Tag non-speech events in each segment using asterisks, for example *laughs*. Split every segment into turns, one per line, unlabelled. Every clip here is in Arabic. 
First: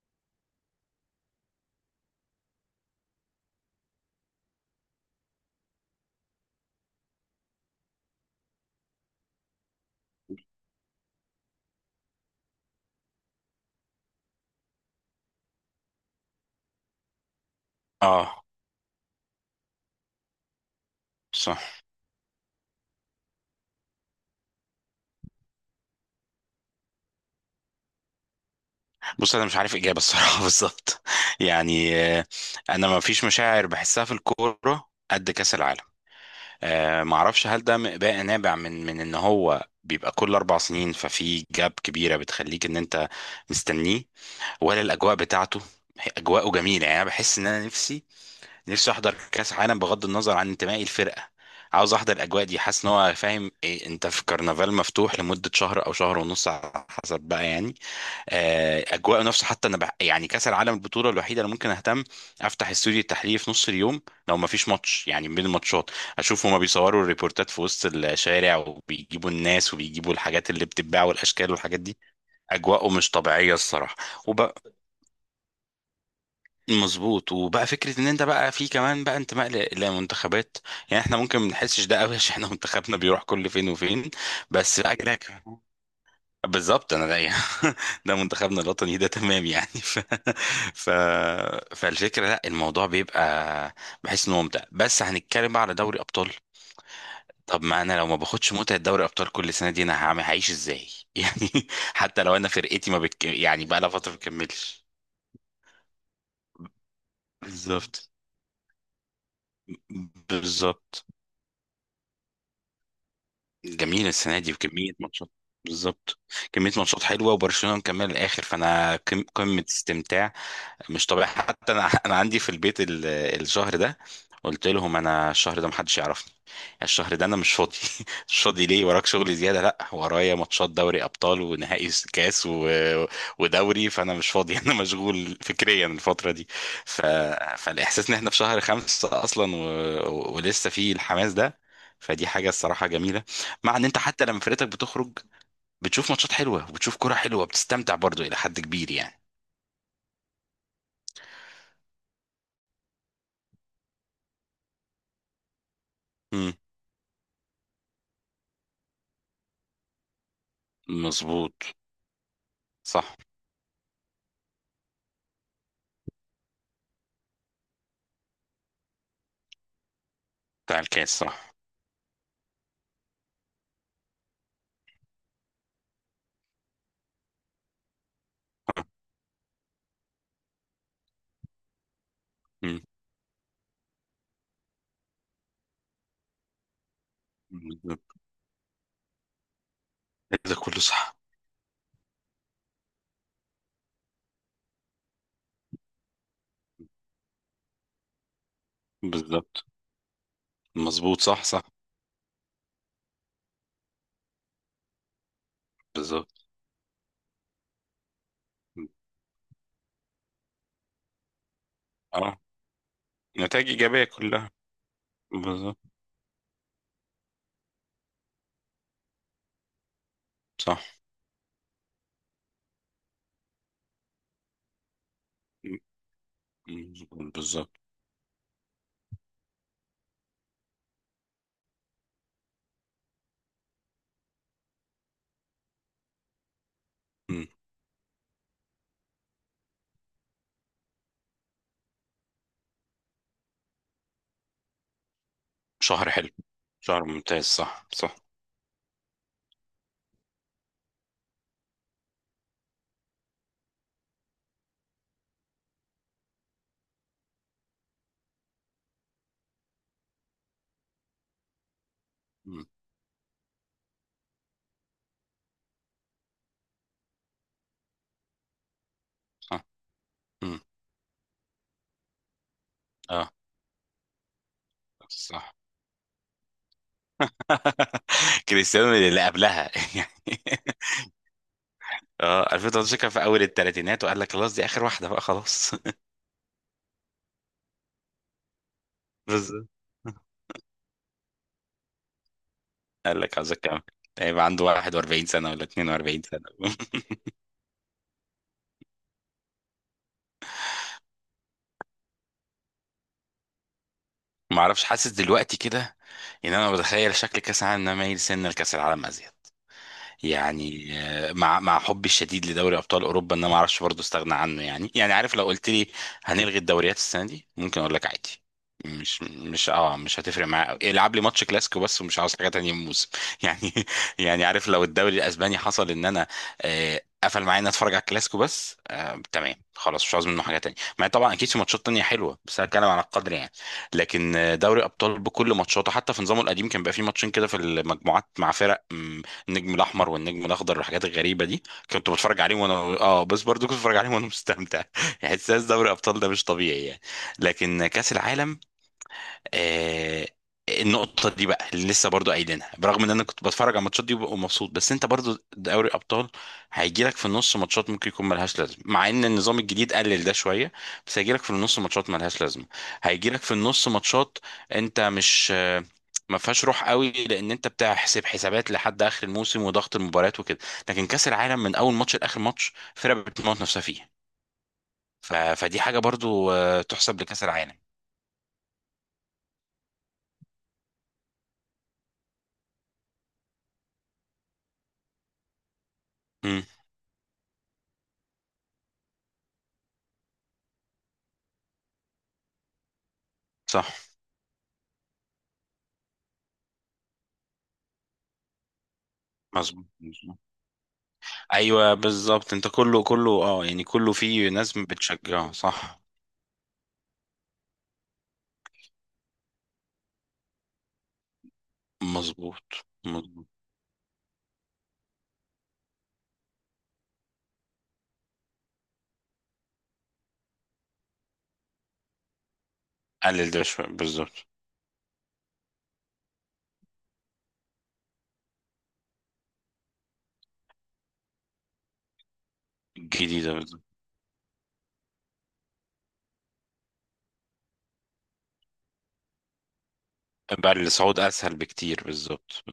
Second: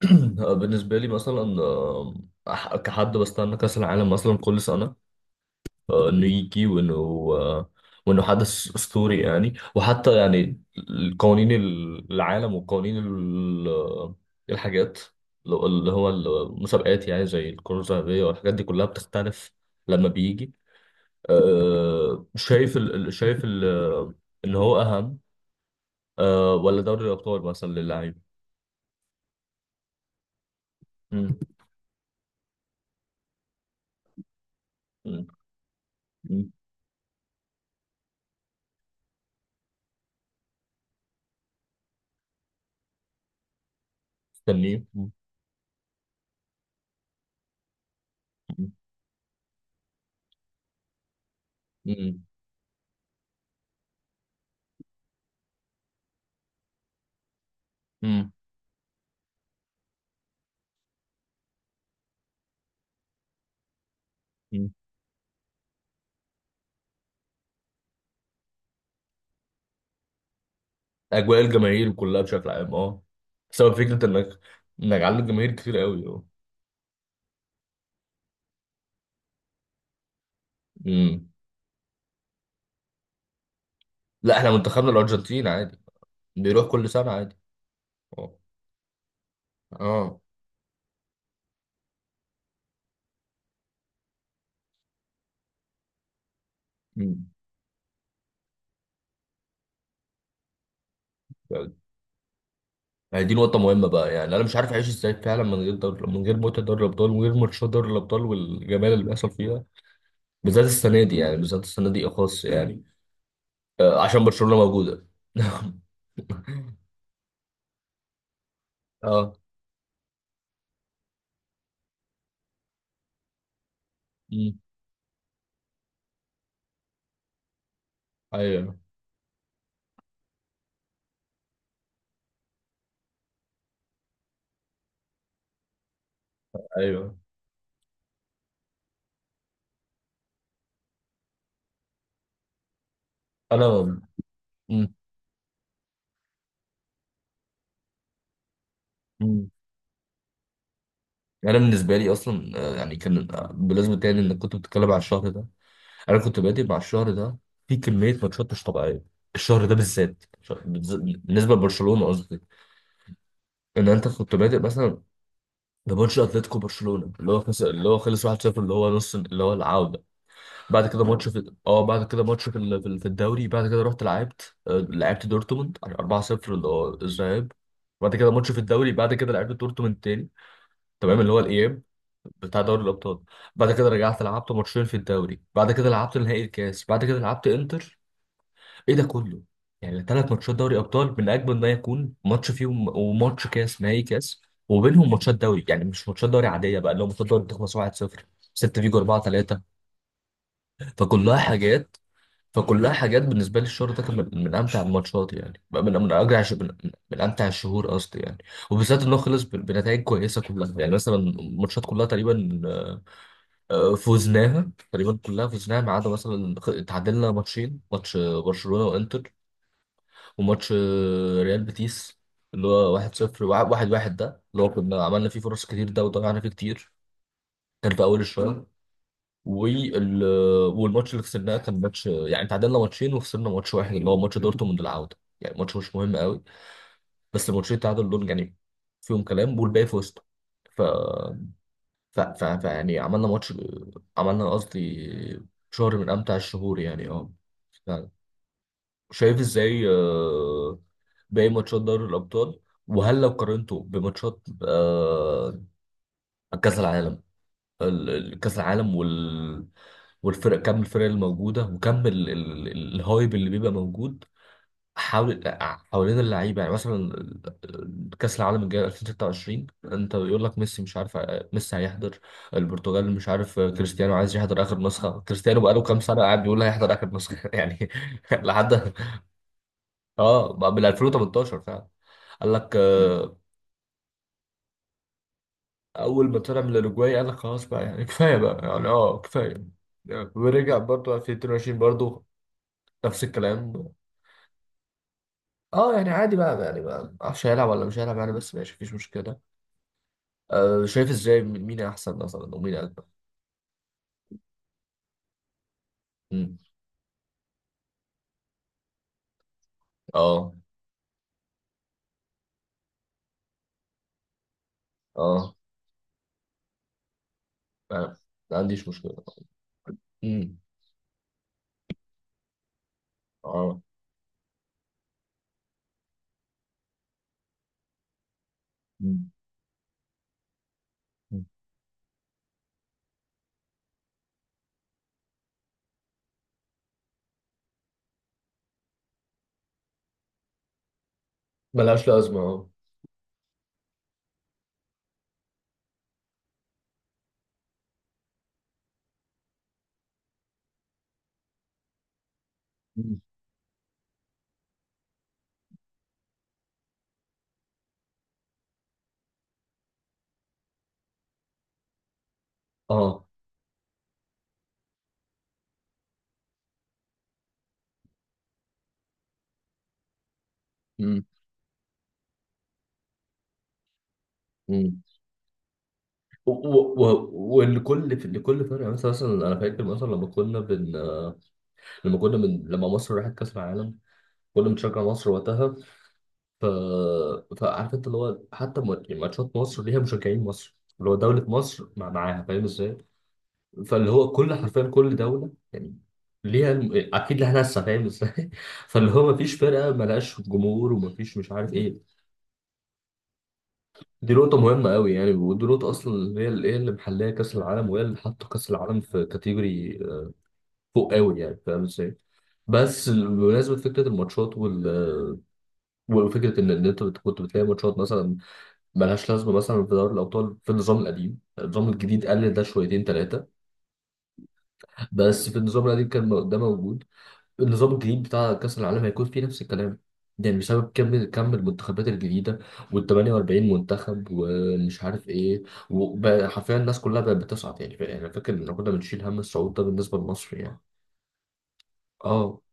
*clears throat* بالنسبة لي مثلا، كحد بستنى كأس العالم مثلا كل سنة. إنه يجي آه، وإنه حدث أسطوري يعني. وحتى يعني القوانين، العالم وقوانين الحاجات، اللي هو المسابقات، يعني زي الكرة الذهبية
اه،
والحاجات دي كلها بتختلف لما بيجي.
صح.
آه، شايف ال... ال- شايف ال... إن هو أهم، ولا دوري الأبطال مثلا للعيب.
بص، انا مش عارف اجابه الصراحه *laughs* بالظبط.
مم.
يعني انا ما فيش مشاعر بحسها في الكوره
مم.
قد كاس العالم.
مم.
ما اعرفش هل ده بقى نابع من ان هو بيبقى كل اربع سنين، ففي جاب كبيره بتخليك ان انت مستنيه، ولا
مستنيه. مم.
الاجواء بتاعته. اجواءه جميله، يعني انا بحس ان انا نفسي احضر كاس عالم بغض النظر عن انتمائي الفرقه. عاوز احضر
مم.
الاجواء دي، حاسس ان هو فاهم إيه، انت في كرنفال مفتوح لمده شهر او شهر ونص على حسب بقى يعني.
مم.
اجواءه نفسه، حتى انا يعني كاس العالم البطوله الوحيده اللي ممكن اهتم افتح استوديو التحليل في نص اليوم لو ما فيش
مم.
ماتش يعني بين الماتشات، اشوف هما بيصوروا الريبورتات في وسط الشارع وبيجيبوا الناس وبيجيبوا الحاجات اللي بتتباع
اجواء
والاشكال والحاجات
الجماهير
دي.
كلها بشكل عام،
اجواءه
اه،
مش طبيعيه
بسبب
الصراحه.
فكره انك
وبقى
انك عندك جماهير كتير قوي، اه.
مظبوط، وبقى فكره ان انت بقى في كمان بقى انتماء لمنتخبات. يعني احنا
مم.
ممكن ما نحسش ده قوي *laughs* عشان احنا منتخبنا بيروح كل فين وفين.
لا، احنا
بس
منتخبنا
بقى كده،
الارجنتين عادي، بيروح كل
بالظبط انا
سنه
ده
عادي.
*laughs* ده
اه.
منتخبنا الوطني ده تمام يعني *laughs* ف...
اه.
ف... فالفكره لا الموضوع بيبقى، بحس انه ممتع. بس هنتكلم بقى على دوري ابطال.
مم.
طب ما انا لو ما باخدش متعه دوري ابطال كل سنه دي انا هعيش ازاي *laughs* يعني، حتى لو انا فرقتي ما
يعني
بتك...
دي نقطه
يعني بقى
مهمه
لها فتره
بقى،
ما
يعني انا مش عارف
بتكملش.
اعيش ازاي فعلا من غير دوري، من غير متعه دوري الابطال، ومن غير ماتشات دوري
بالظبط،
الابطال والجمال اللي بيحصل فيها. بالذات السنه
بالظبط.
دي يعني، بالذات السنه دي اخص يعني.
جميل
عشان
السنه دي
برشلونه
بكميه
موجوده.
ماتشات.
*laughs*
بالظبط، كميه ماتشات حلوه وبرشلونه مكمل الاخر، فانا
اه.
قمه استمتاع مش طبيعي. حتى انا عندي في البيت الشهر ده،
مم.
قلت لهم انا الشهر ده محدش يعرفني. يعني الشهر ده انا مش فاضي *laughs* مش فاضي
ايوه،
ليه، وراك شغل زياده؟ لا، ورايا ماتشات دوري ابطال ونهائي كاس ودوري، فانا مش فاضي *laughs* انا مشغول فكريا الفتره دي. ف...
ايوه،
فالاحساس ان احنا في شهر خمسة اصلا ولسه في الحماس ده، فدي حاجه الصراحه جميله. مع ان انت
انا.
حتى لما فرقتك
مم.
بتخرج بتشوف ماتشات حلوه وبتشوف كرة حلوه، بتستمتع برضو الى حد كبير يعني.
مم. يعني انا بالنسبه لي اصلا، آه، يعني كان آه، بالنسبه تاني انك كنت بتتكلم على الشهر ده. انا كنت
مم.
بادئ مع الشهر ده في كميه ماتشات مش طبيعيه. الشهر ده بالذات،
مظبوط.
بالنسبه لبرشلونه قصدي،
صح.
ان انت كنت بادئ مثلا بماتش اتلتيكو برشلونه، اللي هو خلص 1-0، اللي هو نص، اللي هو العوده.
بتاع
بعد كده
الكاس
ماتش في
صح.
اه بعد كده ماتش في الدوري. بعد كده رحت لعبت، لعبت دورتموند 4-0، اللي هو الذهاب. بعد كده ماتش في الدوري،
*laughs*
بعد كده لعبت دورتموند تاني، تمام، اللي هو الاياب بتاع
مم.
دوري الابطال. بعد كده رجعت لعبت ماتشين في الدوري، بعد كده لعبت نهائي الكاس، بعد كده لعبت انتر.
بالظبط.
ايه ده كله؟ يعني ثلاث ماتشات
ده
دوري
كله
ابطال
صح.
من اجمل ما يكون ماتش فيهم، وماتش كاس، نهائي كاس. وبينهم ماتشات دوري، يعني مش ماتشات دوري عاديه بقى، اللي هو ماتشات دوري بتخلص 1-0، 6 فيجو 4-3.
بالظبط. مظبوط،
فكلها
صح صح.
حاجات فكلها حاجات بالنسبه لي، الشهر ده كان من امتع الماتشات، يعني بقى من اجرع،
بالظبط.
من امتع الشهور قصدي، يعني. وبالذات انه خلص بنتائج كويسه كلها، يعني مثلا الماتشات كلها
اه،
تقريبا،
نتائج إيجابية كلها.
فوزناها تقريبا، كلها
بالظبط.
فوزناها ما عدا مثلا، اتعادلنا ماتشين، ماتش برشلونة وانتر، وماتش
صح.
ريال بيتيس اللي هو 1-0، وع- 1-1، ده اللي هو كنا عملنا فيه فرص كتير، ده وضيعنا فيه كتير.
مم. مم. بالظبط.
كان في اول الشوط. وال والماتش اللي خسرناه كان ماتش، يعني تعادلنا ماتشين وخسرنا ماتش واحد، اللي هو ماتش دورتموند العودة، يعني ماتش مش مهم قوي.
مم.
بس الماتشين التعادل دول يعني فيهم كلام، والباقي فزت. ف ف... ف... ف يعني عملنا ماتش، عملنا قصدي، شهر
شهر
من
حلو،
امتع الشهور،
شهر
يعني اه.
ممتاز، صح
فعلا.
صح.
شايف ازاي، باقي ماتشات دوري الابطال. وهل لو قارنته بماتشات آه، كاس العالم، كاس العالم والفرق؟ كم الفرق الموجوده، وكم
مم.
الهايب اللي بيبقى موجود حاول حوالين اللعيبه. يعني مثلا، كاس العالم الجاي
صح.
2026 انت بيقول
مم.
لك ميسي مش عارف، ميسي هيحضر. البرتغال مش
اه،
عارف كريستيانو عايز يحضر اخر نسخه،
صح.
كريستيانو بقاله كام سنه قاعد بيقول هيحضر اخر نسخه، *laughs* يعني.
*laughs*
لحد،
كريستيانو اللي قبلها *laughs* يعني.
اه، من 2018 فعلا. قال
اه،
لك،
2013 كان في اول الثلاثينات وقال لك خلاص دي اخر واحده بقى خلاص.
اول ما طلع من الاوروجواي قال لك خلاص بقى يعني، *laughs* كفايه بقى، يعني اه
*laughs*
كفايه.
بالظبط.
ورجع برضه 2022 برضه،
قال
نفس
لك عاوزك كام؟
الكلام.
هيبقى عنده 41 سنة ولا
اه يعني
42
عادي
سنة
بقى، يعني
*laughs*
بقى معرفش هيلعب ولا مش هيلعب يعني، بس ماشي مفيش مشكله. أه شايف ازاي، مين احسن مثلا ومين اجمل؟
ما اعرفش، حاسس دلوقتي كده ان
امم.
انا بتخيل شكل كاس العالم إن انا مايل سنة لكاس العالم ازيد.
اه.
يعني مع حبي الشديد لدوري ابطال اوروبا، ان انا ما اعرفش برضه استغنى عنه يعني. يعني عارف، لو
اه.
قلت لي هنلغي الدوريات السنه دي، ممكن اقول لك
فاهم.
عادي.
ما عنديش مشكله.
مش هتفرق
امم.
معايا أوي. العب لي ماتش كلاسيكو بس، ومش عاوز حاجه تانية من الموسم *laughs* يعني.
اه.
يعني عارف، لو الدوري الاسباني حصل ان انا قفل معايا ان اتفرج على الكلاسيكو بس، آه
مم.
تمام خلاص مش عاوز منه حاجه تانية، مع إن طبعا
مم.
اكيد في ماتشات تانية حلوه، بس انا بتكلم على القدر يعني. لكن دوري ابطال بكل ماتشاته حتى في نظامه القديم كان بيبقى فيه ماتشين كده في المجموعات مع فرق، النجم الاحمر والنجم الاخضر والحاجات الغريبه دي،
ملهاش
كنت
لازمه،
بتفرج عليهم
اه.
وانا، اه بس برضو كنت بتفرج عليهم وانا مستمتع *laughs* يعني. احساس دوري ابطال ده مش طبيعي يعني. لكن كاس العالم، آه، النقطة دي بقى اللي لسه برضو قايلينها، برغم ان
مم.
انا كنت بتفرج على الماتشات دي وببقى مبسوط، بس انت برضو دوري ابطال هيجيلك في النص ماتشات ممكن يكون ملهاش لازمة، مع ان النظام الجديد قلل ده شوية، بس هيجيلك في النص ماتشات ملهاش لازمة،
اه.
هيجيلك في النص ماتشات انت مش ما فيهاش روح قوي، لان انت بتحسب حسابات لحد اخر الموسم وضغط المباريات وكده. لكن
مم.
كاس العالم من اول ماتش لاخر ماتش فرقة بتموت نفسها فيه.
مم.
فدي حاجة برضو تحسب لكاس العالم.
والكل لكل فرقه. مثلا، انا فاكر مثلا، لما كنا بن لما كنا من لما مصر راحت كاس العالم، كنا بنشجع مصر وقتها.
امم،
ف فعارف انت اللي هو حتى، يعني ماتشات مصر ليها مشجعين مصر، اللي هو دوله مصر مع معاها، فاهم ازاي؟
صح.
فاللي هو كل، حرفيا كل دولة يعني ليها أكيد لها ناسها، فاهم ازاي؟ *laughs* فاللي هو مفيش
مظبوط.
فرقة ملهاش جمهور، ومفيش مش عارف
ايوه
إيه.
بالظبط، انت كله كله اه يعني كله
دي
فيه
نقطة
ناس
مهمة قوي يعني،
بتشجعه،
ودي نقطة
صح.
أصلا هي اللي محلية كأس العالم، وهي اللي حاطة كأس العالم في كاتيجوري، فوق قوي، يعني فاهم ازاي؟
مظبوط.
بس
مظبوط.
بمناسبة فكرة الماتشات وال آه، وفكرة إن أنت، كنت بتلاقي ماتشات مثلا ملهاش لازمة، مثلا في دوري الأبطال في النظام القديم، النظام الجديد قلل ده شويتين تلاتة،
قلل ده شويه بالظبط.
بس في النظام القديم كان ده موجود. النظام الجديد بتاع كأس العالم هيكون فيه نفس الكلام، يعني بسبب كم المنتخبات الجديدة، وال
الجديده
48
بالظبط.
منتخب ومش عارف ايه، وبقى حرفيا الناس كلها بقت بتصعد يعني. انا فاكر ان كنا بنشيل هم الصعود ده بالنسبة لمصر،
بقى
يعني
الصعود اسهل بكتير
اه.
بالظبط.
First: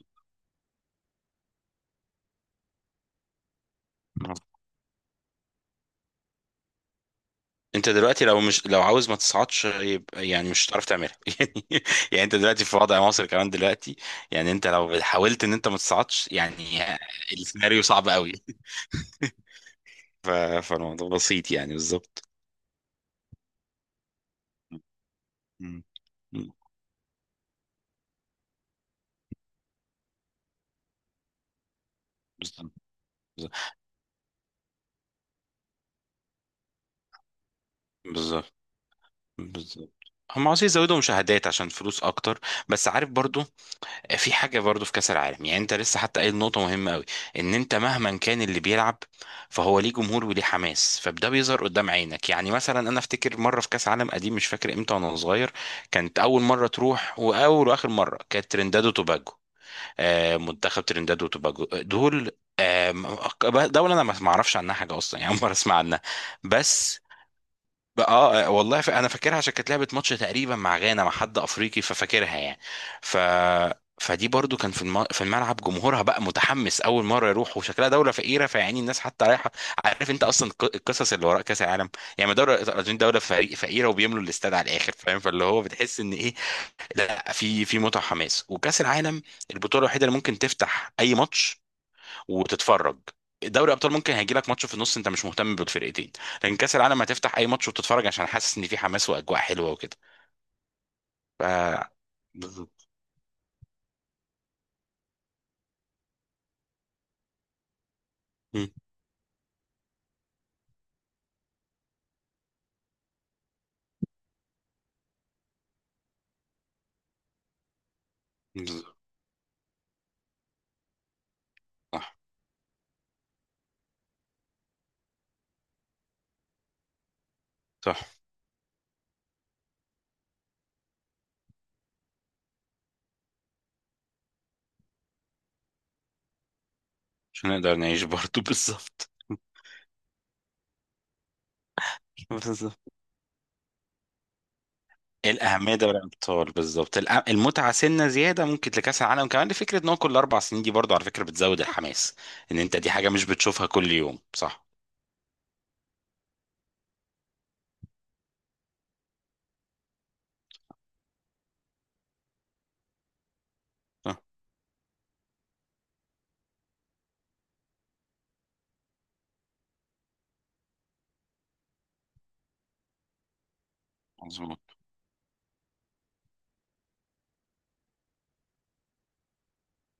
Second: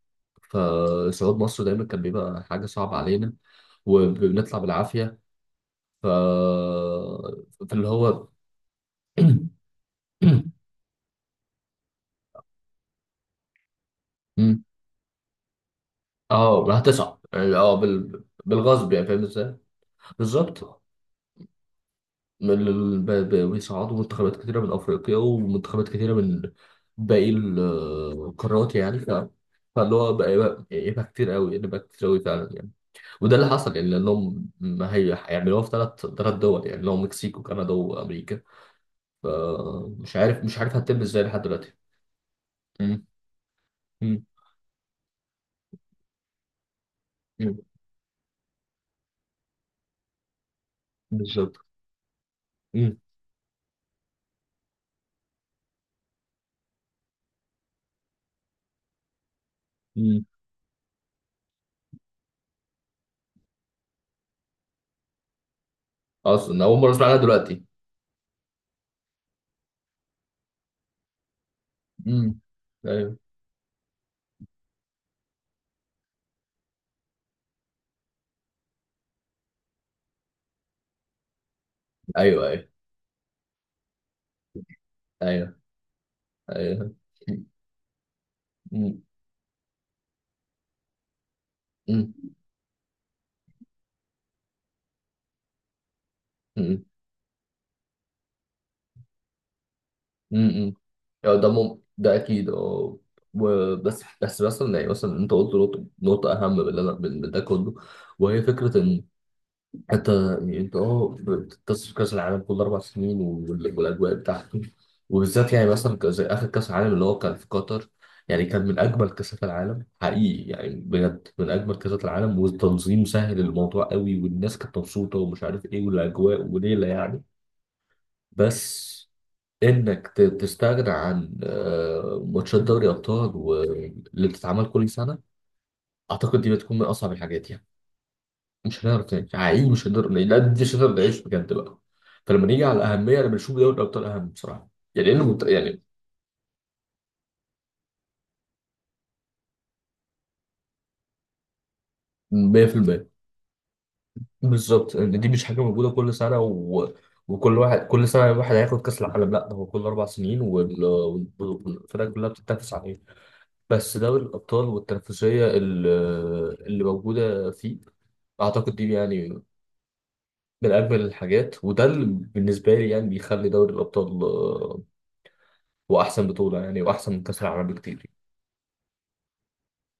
فصعود مصر دايما كان بيبقى حاجة صعبة علينا،
آه.
وبنطلع بالعافية. ف فاللي
انت دلوقتي
هو
لو مش لو عاوز ما تصعدش، يبقى يعني مش
*clears throat*
هتعرف تعملها *laughs* يعني. يعني انت دلوقتي في وضع مصر كمان دلوقتي، يعني انت لو حاولت ان انت ما تصعدش
اه
يعني،
هتصعد يعني، اه،
السيناريو صعب قوي.
بالغصب، يعني فاهم ازاي؟
*laughs* ف-
بالظبط.
فالموضوع بسيط يعني بالظبط.
من بيصعدوا منتخبات كتيرة من أفريقيا،
مم.
ومنتخبات كتيرة من
مم.
باقي القارات، يعني. فاللي هو بقى يبقى كتير قوي، يعني بقى كتير قوي فعلا، يعني.
بالظبط.
وده اللي حصل، يعني لأنهم ما هي هيعملوها في ثلاث دول، يعني اللي هو مكسيك وكندا وأمريكا.
بالظبط. بالظبط.
فمش عارف
هم
مش
عاوزين
عارف
يزودوا
هتتم ازاي لحد
مشاهدات عشان
دلوقتي.
فلوس اكتر، بس
مم.
عارف برضو
مم.
في حاجه برضو في كاس العالم. يعني انت لسه حتى قايل نقطه مهمه قوي، ان
مم.
انت مهما كان اللي بيلعب فهو ليه جمهور وليه حماس، فده
بالظبط.
بيظهر قدام عينك. يعني مثلا
مم.
انا افتكر مره في كاس عالم قديم، مش فاكر امتى وانا صغير، كانت اول مره تروح، واول واخر مره، كانت ترينداد وتوباجو.
مم.
منتخب ترينداد وتوباجو دول، دولة أنا ما أعرفش عنها حاجة أصلا يعني، أول مرة أسمع عنها.
أصلا أول مرة
بس
أسمع عنها دلوقتي.
بقى اه، والله، انا فاكرها عشان كانت لعبه ماتش تقريبا مع غانا مع حد افريقي، ففاكرها
مم.
يعني.
أيوه.
ف فدي برضو كان في في الملعب جمهورها بقى متحمس اول مره يروح، وشكلها دوله فقيره، فيعني الناس حتى رايحه. عارف انت اصلا القصص اللي وراء كاس العالم. يعني ما
أيوه.
دوله
أيوه.
الارجنتين دوله فريق فقيره، وبيملوا الاستاد على الاخر، فاهم، فاللي
أيوه.
هو بتحس ان ايه؟
أيوه.
لا، في في متعه وحماس، وكاس
مم.
العالم البطوله الوحيده اللي ممكن تفتح اي ماتش
مم.
وتتفرج. دوري ابطال ممكن هيجي لك ماتش في النص انت مش مهتم بالفرقتين، لكن كاس
مم.
العالم هتفتح اي ماتش وتتفرج عشان حاسس ان في حماس واجواء حلوه وكده.
امم. يعني
ف
ده، ده اكيد،
بالظبط.
اه. بس مثلا، انت قلت نقطة، أهم من اللي أنا، من ده كله، وهي
مم.
فكرة إن أنت، يعني أنت أه بتتصل كأس العالم كل 4 سنين، والأجواء بتاعته، وبالذات يعني مثلا، زي آخر كأس العالم اللي هو كان في قطر. يعني كان من
بالظبط.
أجمل كأسات العالم، حقيقي يعني، بجد من أجمل كأسات
صح
العالم، والتنظيم سهل الموضوع قوي، والناس كانت مبسوطة ومش عارف إيه، والأجواء وليلة يعني.
صح.
بس انك، تستغنى عن، ماتشات دوري ابطال اللي بتتعمل كل سنه، اعتقد دي بتكون من اصعب الحاجات
عشان
يعني.
نقدر نعيش برضه *laughs*
مش
بالظبط.
هنعرف نعيش حقيقي، مش هنقدر نعيش، لا دي مش هنقدر نعيش بجد بقى. فلما نيجي على
بالظبط.
الاهميه، انا بشوف دوري الابطال اهم بصراحه، يعني انه،
الأهمية
يعني
دوري الأبطال بالظبط. المتعة سنة زيادة ممكن لكأس العالم كمان، لفكرة إن هو كل أربع سنين دي برضه على فكرة بتزود الحماس، إن أنت دي
100%.
حاجة مش بتشوفها كل يوم، صح؟
بالظبط. ان دي مش حاجه موجوده كل سنه، وكل واحد، كل سنه واحد هياخد كاس العالم، لا ده هو كل 4 سنين، والفرق كلها بتتنافس عليه. بس
صح،
دوري الأبطال والتنافسية اللي موجودة فيه، أعتقد دي يعني من أجمل الحاجات، وده اللي بالنسبة لي يعني بيخلي دوري الأبطال،
مظبوط.
هو أحسن بطولة يعني، وأحسن من كأس العالم بكتير.